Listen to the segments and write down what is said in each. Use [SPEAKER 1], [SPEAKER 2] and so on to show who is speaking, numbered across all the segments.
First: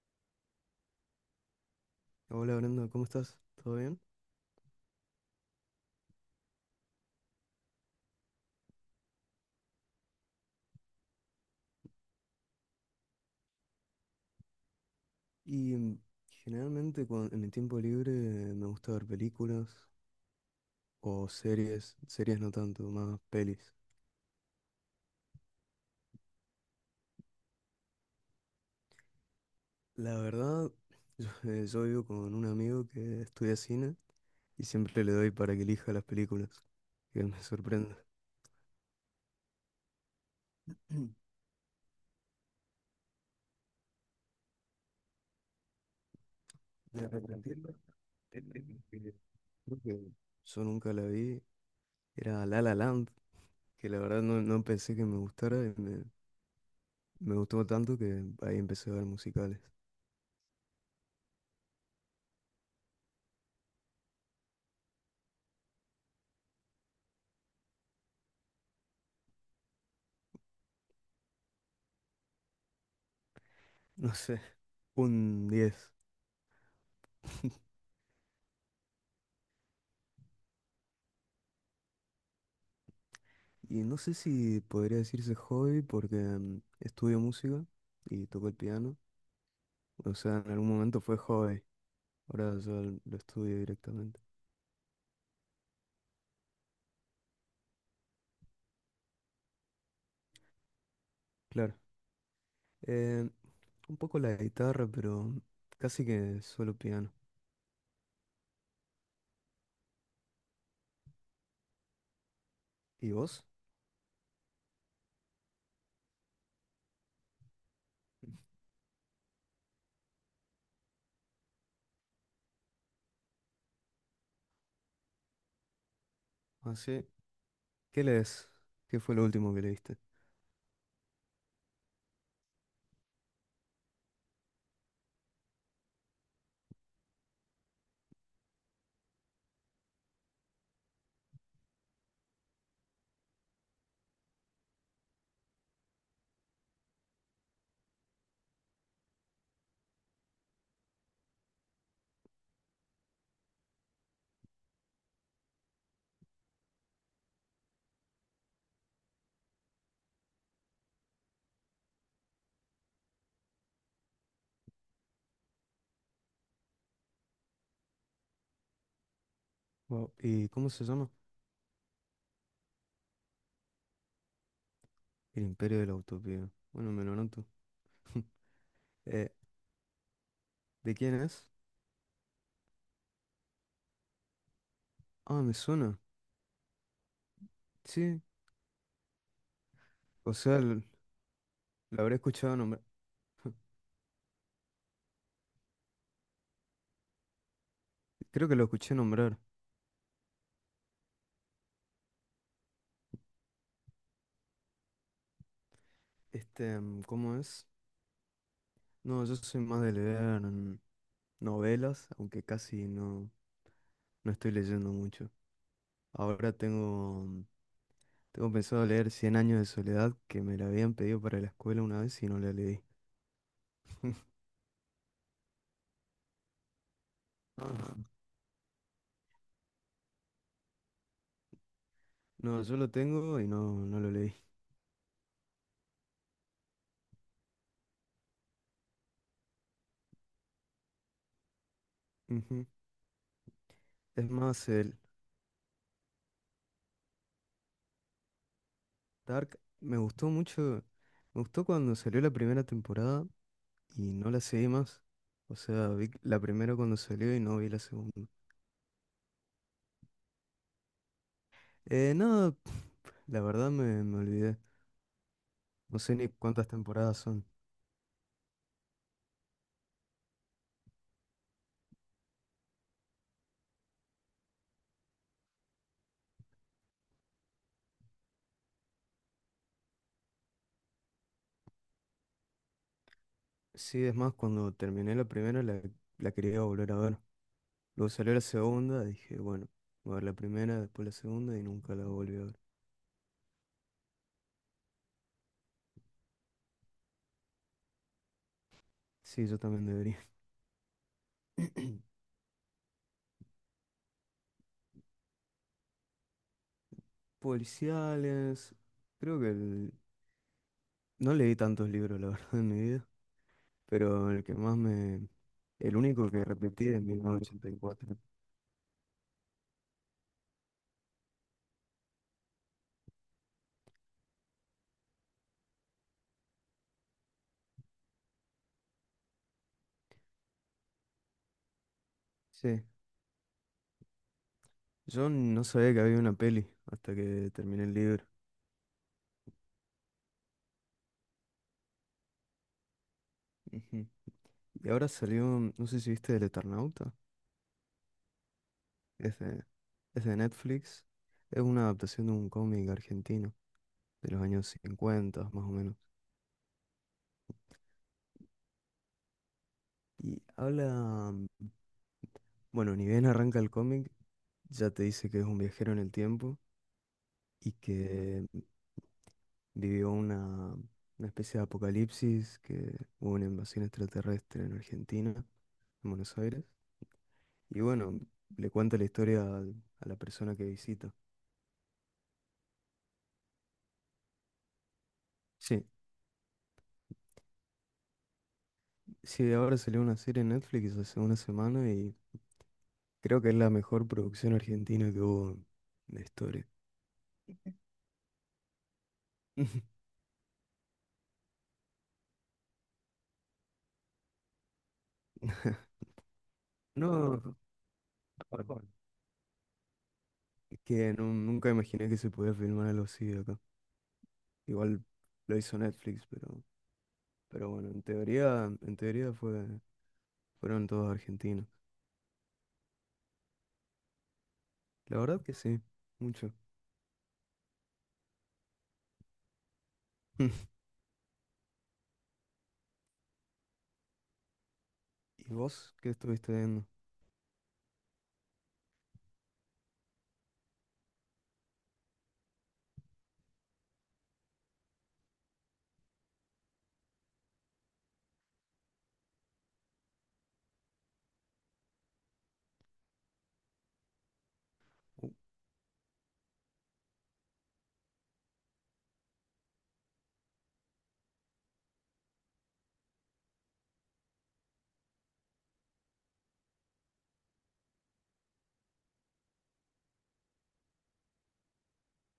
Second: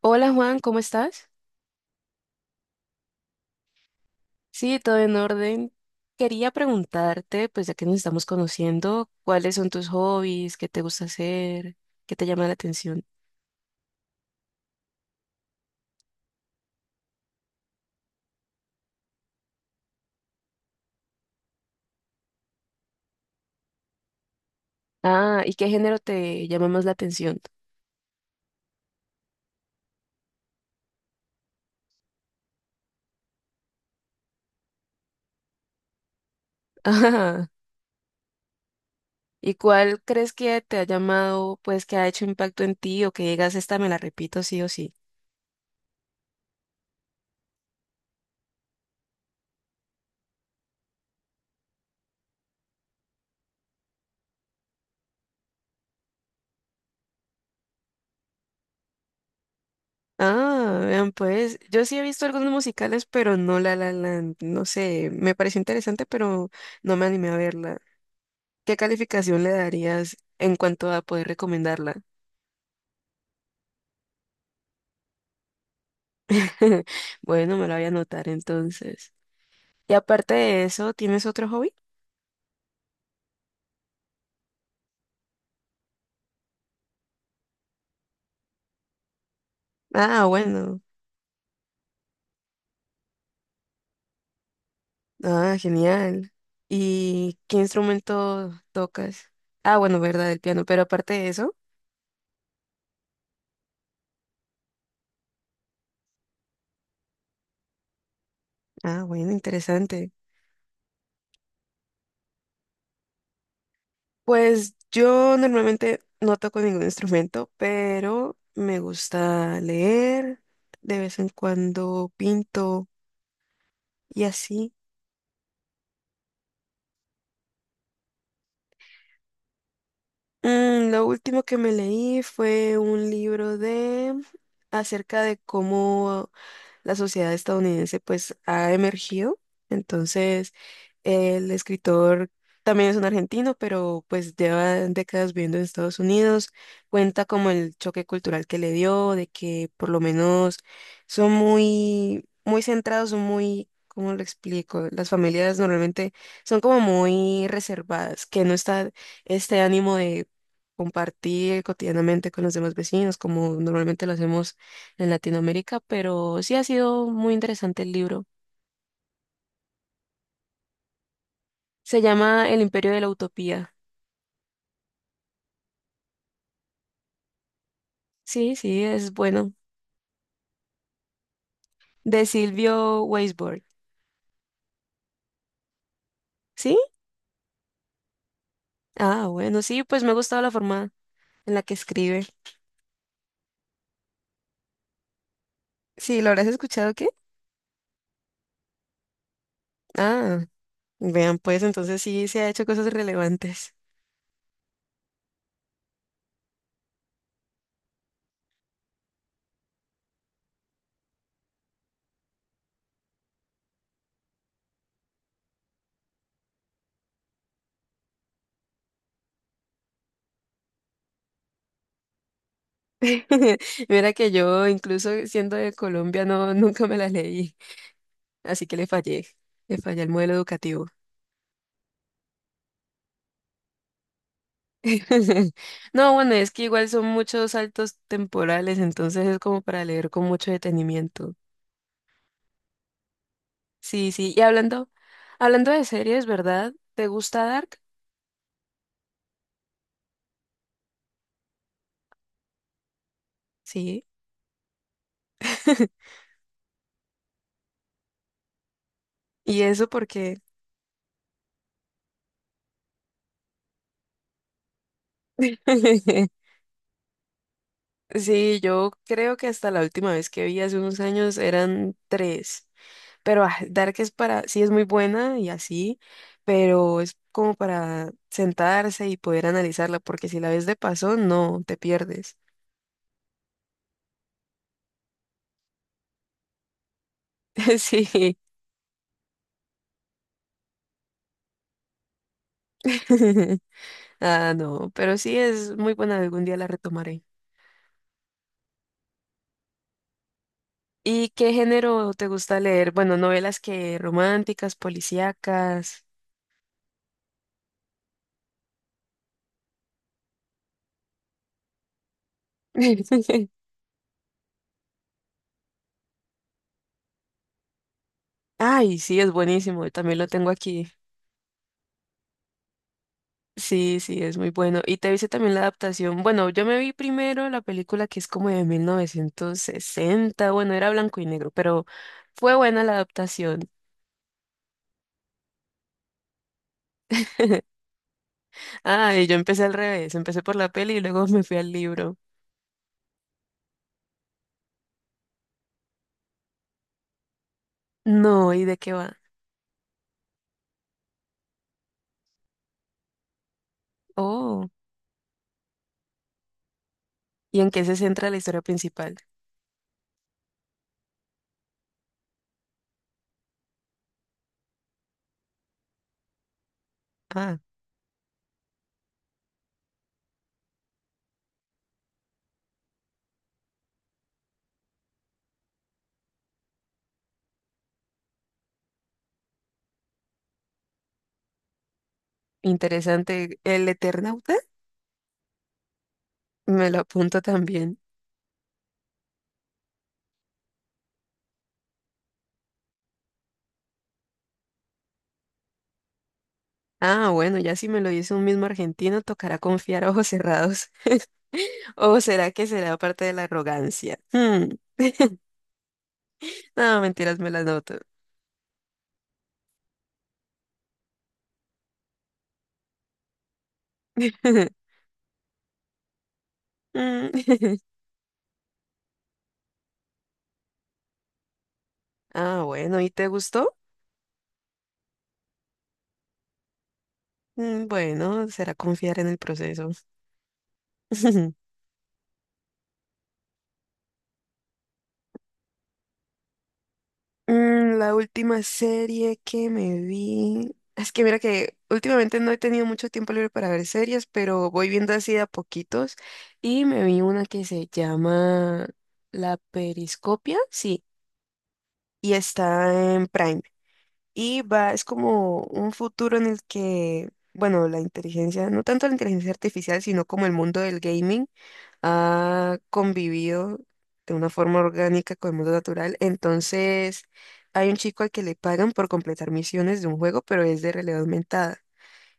[SPEAKER 1] Hola Juan, ¿cómo estás?
[SPEAKER 2] Hola Brenda, ¿cómo estás? ¿Todo bien?
[SPEAKER 1] Sí, todo en orden. Quería preguntarte, pues ya que nos estamos conociendo, ¿cuáles son tus hobbies? ¿Qué te gusta hacer? ¿Qué te llama la atención?
[SPEAKER 2] Y mm, generalmente en mi tiempo libre me gusta ver películas o series, series no tanto, más pelis.
[SPEAKER 1] Ah, ¿y qué género te llama más la atención?
[SPEAKER 2] La verdad, yo, yo vivo con un amigo que estudia cine y siempre le doy para que elija las películas, que él me
[SPEAKER 1] Ah,
[SPEAKER 2] sorprende.
[SPEAKER 1] ¿y cuál crees que te ha llamado, pues que ha hecho impacto en ti o que digas, esta me la repito sí o sí?
[SPEAKER 2] De arrepentirme, eh, creo que yo nunca la vi, era La La Land, que la verdad no pensé que me gustara me gustó tanto que ahí empecé a ver musicales.
[SPEAKER 1] Ah, vean pues, yo sí he visto algunos musicales, pero no La La Land. No sé, me pareció interesante, pero no me animé a verla. ¿Qué calificación le darías en cuanto a poder recomendarla?
[SPEAKER 2] No sé, un diez.
[SPEAKER 1] Bueno, me la voy a anotar entonces. Y aparte de eso, ¿tienes otro hobby?
[SPEAKER 2] Y no sé si podría decirse hobby porque estudio música y toco el piano. O
[SPEAKER 1] Ah,
[SPEAKER 2] sea, en algún
[SPEAKER 1] bueno.
[SPEAKER 2] momento fue hobby. Ahora yo lo estudio directamente.
[SPEAKER 1] Ah, genial. ¿Y qué instrumento tocas? Ah, bueno, verdad, el piano. Pero aparte de eso,
[SPEAKER 2] Claro. eh, un poco la guitarra, pero casi que solo piano.
[SPEAKER 1] ah, bueno, interesante.
[SPEAKER 2] ¿Y vos?
[SPEAKER 1] Pues yo normalmente no toco ningún instrumento, pero me gusta leer, de vez en cuando pinto y así.
[SPEAKER 2] Así. ¿Qué lees? ¿Qué fue lo último que leíste?
[SPEAKER 1] Mm, lo último que me leí fue un libro de acerca de cómo la sociedad estadounidense pues ha emergido. Entonces, el escritor también es un argentino, pero pues lleva décadas viviendo en Estados Unidos. Cuenta como el choque cultural que le dio, de que por lo menos son muy, muy centrados, son muy, ¿cómo lo explico? Las familias normalmente son como muy reservadas, que no está este ánimo de compartir cotidianamente con los demás vecinos, como normalmente lo hacemos en Latinoamérica, pero sí ha sido muy interesante el libro.
[SPEAKER 2] Wow. ¿Y cómo se llama?
[SPEAKER 1] Se llama El Imperio de la Utopía.
[SPEAKER 2] El Imperio de la Utopía. Bueno, me lo anoto.
[SPEAKER 1] Sí, sí, es
[SPEAKER 2] Eh,
[SPEAKER 1] bueno.
[SPEAKER 2] ¿de quién es?
[SPEAKER 1] De Silvio Weisberg.
[SPEAKER 2] Ah, me suena.
[SPEAKER 1] ¿Sí?
[SPEAKER 2] Sí.
[SPEAKER 1] Ah, bueno, sí, pues me ha
[SPEAKER 2] O
[SPEAKER 1] gustado la
[SPEAKER 2] sea,
[SPEAKER 1] forma en la que
[SPEAKER 2] lo habré
[SPEAKER 1] escribe.
[SPEAKER 2] escuchado nombrar.
[SPEAKER 1] Sí, ¿lo habrás escuchado qué?
[SPEAKER 2] Creo que lo escuché nombrar.
[SPEAKER 1] Ah, vean, pues entonces sí se ha hecho cosas relevantes.
[SPEAKER 2] ¿Cómo es? No, yo soy más de leer novelas, aunque casi no estoy leyendo mucho. Ahora tengo, mm, Tengo pensado leer Cien años de soledad, que me la habían pedido para la escuela una vez y no la leí.
[SPEAKER 1] Mira que yo, incluso siendo de Colombia, no, nunca me la leí,
[SPEAKER 2] Ah.
[SPEAKER 1] así que le fallé el modelo educativo.
[SPEAKER 2] No, yo lo tengo y no lo leí.
[SPEAKER 1] No, bueno, es que igual son muchos saltos temporales, entonces es como para leer con mucho detenimiento.
[SPEAKER 2] Ujú.
[SPEAKER 1] Sí,
[SPEAKER 2] Es
[SPEAKER 1] sí. Y
[SPEAKER 2] más,
[SPEAKER 1] hablando,
[SPEAKER 2] el
[SPEAKER 1] hablando de series, ¿verdad? ¿Te gusta Dark?
[SPEAKER 2] Dark me gustó mucho. Me gustó cuando salió la primera temporada
[SPEAKER 1] Sí.
[SPEAKER 2] y no la seguí más. O sea, vi la primera cuando salió y no vi la segunda.
[SPEAKER 1] Y eso porque
[SPEAKER 2] No, la verdad me olvidé. No sé ni cuántas temporadas son.
[SPEAKER 1] sí, yo creo que hasta la última vez que vi hace unos años eran tres. Pero ah, Dark es para, sí es muy buena y así, pero es como para sentarse y poder analizarla, porque si la ves de paso, no, te pierdes.
[SPEAKER 2] Sí, es más, cuando terminé la primera, la quería volver a ver. Luego salió
[SPEAKER 1] Sí.
[SPEAKER 2] la segunda, dije, bueno, voy a ver la primera, después la segunda y nunca la volví a ver.
[SPEAKER 1] Ah, no, pero sí es muy buena, algún día la retomaré.
[SPEAKER 2] Sí, yo también debería.
[SPEAKER 1] ¿Y qué género te gusta leer? Bueno, novelas que románticas, policíacas.
[SPEAKER 2] Policiales. Creo que no leí tantos libros, la verdad, en mi vida, pero el que más me... El único que repetí es 1984.
[SPEAKER 1] Ay, sí, es buenísimo, también lo tengo aquí. Sí, sí, es muy bueno. Y te hice también la adaptación. Bueno, yo me vi primero la película que es como de 1960. Bueno, era blanco y negro, pero fue
[SPEAKER 2] Sí,
[SPEAKER 1] buena la adaptación.
[SPEAKER 2] yo no sabía que había una peli hasta que terminé el libro.
[SPEAKER 1] Ah, y yo empecé al revés, empecé por la peli y luego me fui al libro.
[SPEAKER 2] Ujú. Y ahora salió, no sé si viste El Eternauta,
[SPEAKER 1] No, ¿y de qué va?
[SPEAKER 2] es de, es de Netflix, es una adaptación de un cómic argentino de los
[SPEAKER 1] Oh.
[SPEAKER 2] años 50 más o menos.
[SPEAKER 1] ¿Y en qué se centra la historia principal?
[SPEAKER 2] Y habla, mm, bueno, ni bien arranca el cómic, ya te dice que es un viajero en el tiempo
[SPEAKER 1] Ah,
[SPEAKER 2] y que vivió una especie de apocalipsis, que hubo una invasión extraterrestre en Argentina, en Buenos Aires. Y bueno, le cuenta la historia a la persona que visita.
[SPEAKER 1] interesante. ¿El Eternauta?
[SPEAKER 2] Sí.
[SPEAKER 1] Me lo apunto también.
[SPEAKER 2] Sí, ahora salió una serie en Netflix hace una semana y creo que es la mejor producción argentina que hubo de historia.
[SPEAKER 1] Ah, bueno, ya si me lo dice un mismo argentino, tocará confiar a ojos cerrados. ¿O será que será parte de la arrogancia? Hmm. No, mentiras, me
[SPEAKER 2] No,
[SPEAKER 1] las noto.
[SPEAKER 2] es que nunca imaginé que se podía filmar algo así acá. Igual lo hizo Netflix, pero
[SPEAKER 1] Mm.
[SPEAKER 2] bueno, en teoría fueron todos argentinos.
[SPEAKER 1] Ah, bueno, ¿y te gustó?
[SPEAKER 2] La verdad que sí, mucho.
[SPEAKER 1] Mm, bueno, será confiar en el proceso.
[SPEAKER 2] ¿Y vos qué estuviste viendo?
[SPEAKER 1] Mm, la última serie que me vi. Es que mira que últimamente no he tenido mucho tiempo libre para ver series, pero voy viendo así de a poquitos. Y me vi una que se llama La Periscopia, sí, y está en Prime. Y va, es
[SPEAKER 2] Uh,
[SPEAKER 1] como un futuro en el que, bueno, la inteligencia, no tanto la inteligencia artificial, sino como el mundo del gaming ha convivido de una forma orgánica con el mundo natural. Entonces, hay un chico al que le pagan por completar misiones de un juego, pero es de realidad aumentada.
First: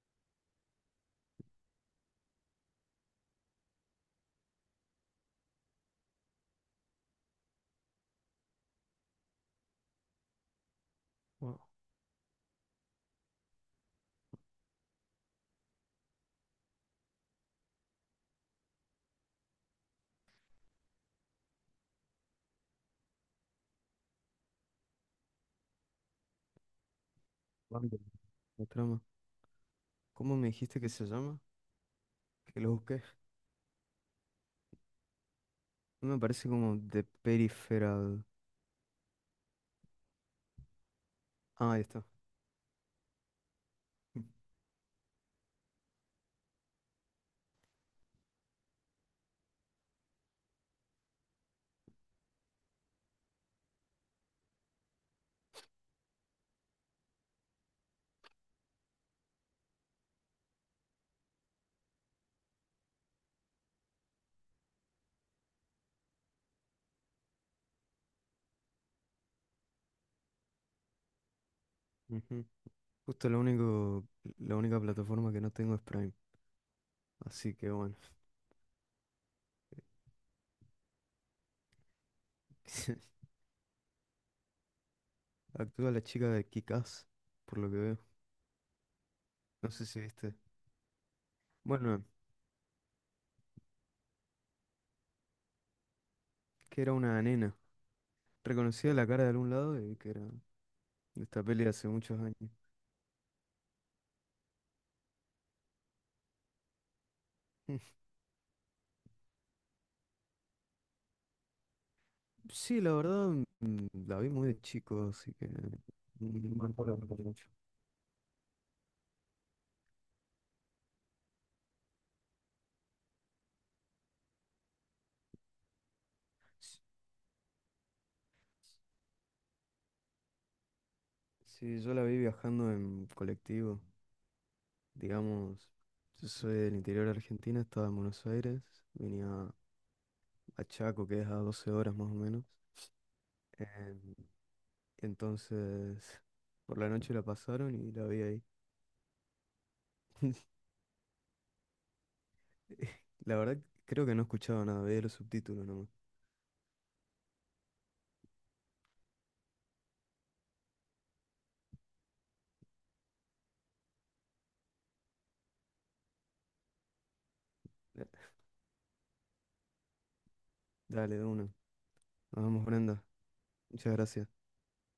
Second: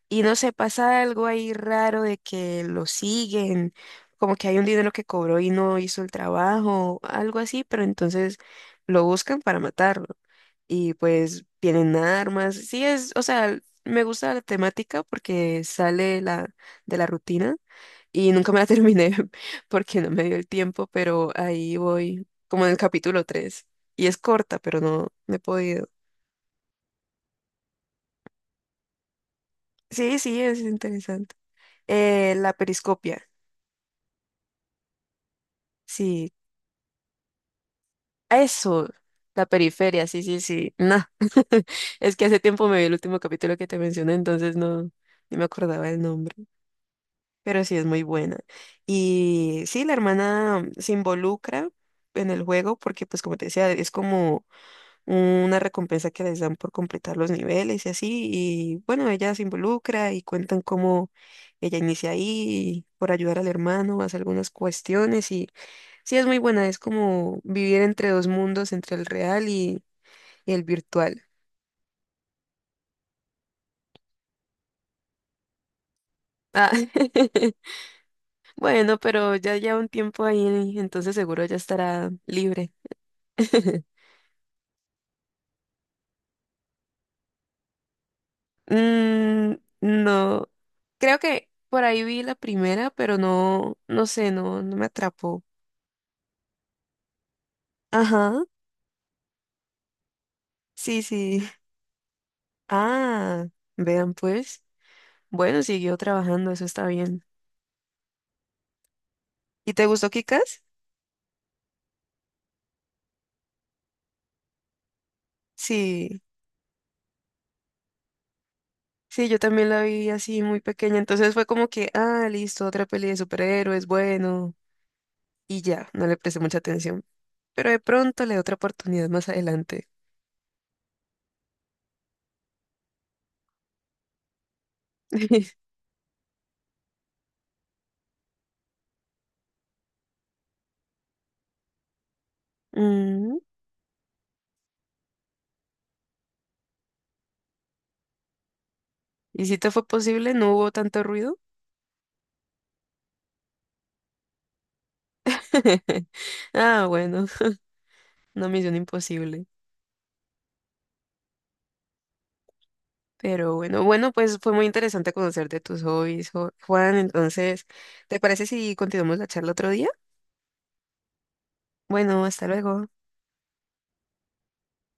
[SPEAKER 1] Y no sé, pasa algo ahí raro de que lo siguen, como que hay un dinero que cobró y no hizo el trabajo, algo así, pero entonces lo buscan para matarlo. Y pues
[SPEAKER 2] wow,
[SPEAKER 1] vienen armas. Sí, es, o sea, me gusta la temática porque sale la, de la rutina y nunca me la terminé porque no me dio el tiempo, pero ahí voy, como en el capítulo tres. Y es corta, pero no, no he podido.
[SPEAKER 2] Bambi, la trama.
[SPEAKER 1] Sí,
[SPEAKER 2] ¿Cómo
[SPEAKER 1] sí,
[SPEAKER 2] me
[SPEAKER 1] es
[SPEAKER 2] dijiste que se
[SPEAKER 1] interesante.
[SPEAKER 2] llama?
[SPEAKER 1] La
[SPEAKER 2] Que lo busqué.
[SPEAKER 1] periscopia,
[SPEAKER 2] No me
[SPEAKER 1] sí.
[SPEAKER 2] parece como The Peripheral.
[SPEAKER 1] Eso, la periferia, sí, sí, sí. Nah.
[SPEAKER 2] Ah, ahí está.
[SPEAKER 1] Es que hace tiempo me vi el último capítulo que te mencioné, entonces no, ni me acordaba el nombre. Pero sí es muy buena. Y sí, la hermana se involucra en el juego porque, pues como te decía, es como una recompensa que les dan por completar los niveles y así. Y bueno, ella se involucra y cuentan cómo ella inicia ahí por ayudar al hermano, hace algunas cuestiones y sí es muy buena, es como vivir entre dos mundos, entre el real y el virtual.
[SPEAKER 2] Ujú. Justo lo único, la única plataforma que no tengo es Prime.
[SPEAKER 1] Ah,
[SPEAKER 2] Así que bueno.
[SPEAKER 1] bueno, pero ya lleva un tiempo ahí, entonces seguro ya estará libre.
[SPEAKER 2] Actúa la chica de Kick-Ass, por lo que veo.
[SPEAKER 1] Mm,
[SPEAKER 2] No sé si viste.
[SPEAKER 1] no, creo que por ahí
[SPEAKER 2] Bueno,
[SPEAKER 1] vi la primera, pero no, no sé, no, no me atrapó.
[SPEAKER 2] que era una nena.
[SPEAKER 1] Ajá.
[SPEAKER 2] Reconocía la cara de algún lado y que era
[SPEAKER 1] Sí,
[SPEAKER 2] de
[SPEAKER 1] sí.
[SPEAKER 2] esta peli de hace muchos años.
[SPEAKER 1] Ah, vean pues. Bueno, siguió trabajando, eso está bien. ¿Y te gustó Kikas?
[SPEAKER 2] Sí, la verdad, la vi muy de chico, así que no
[SPEAKER 1] Sí,
[SPEAKER 2] me acuerdo mucho.
[SPEAKER 1] sí, yo también la vi así muy pequeña, entonces fue como que, ah, listo, otra peli de superhéroes, bueno, y ya, no le presté mucha
[SPEAKER 2] S-
[SPEAKER 1] atención. Pero de pronto le doy otra oportunidad más adelante.
[SPEAKER 2] Sí, yo la vi viajando en colectivo. Digamos, yo soy del interior de Argentina, estaba en Buenos Aires, venía a Chaco, que es a 12 horas más o menos.
[SPEAKER 1] Mm,
[SPEAKER 2] Em, entonces, por la noche la pasaron y la vi ahí.
[SPEAKER 1] ¿y si te fue posible? ¿No hubo tanto ruido?
[SPEAKER 2] La verdad, creo que no escuchaba nada, veía los subtítulos nomás.
[SPEAKER 1] Ah, bueno, no, misión imposible. Pero bueno, bueno, pues fue muy interesante conocer de tus hobbies, Juan. Entonces,
[SPEAKER 2] Eh,
[SPEAKER 1] ¿te parece si continuamos la charla otro día?
[SPEAKER 2] Dale, de una.
[SPEAKER 1] Bueno,
[SPEAKER 2] Nos
[SPEAKER 1] hasta
[SPEAKER 2] vemos,
[SPEAKER 1] luego.
[SPEAKER 2] Brenda. Muchas gracias.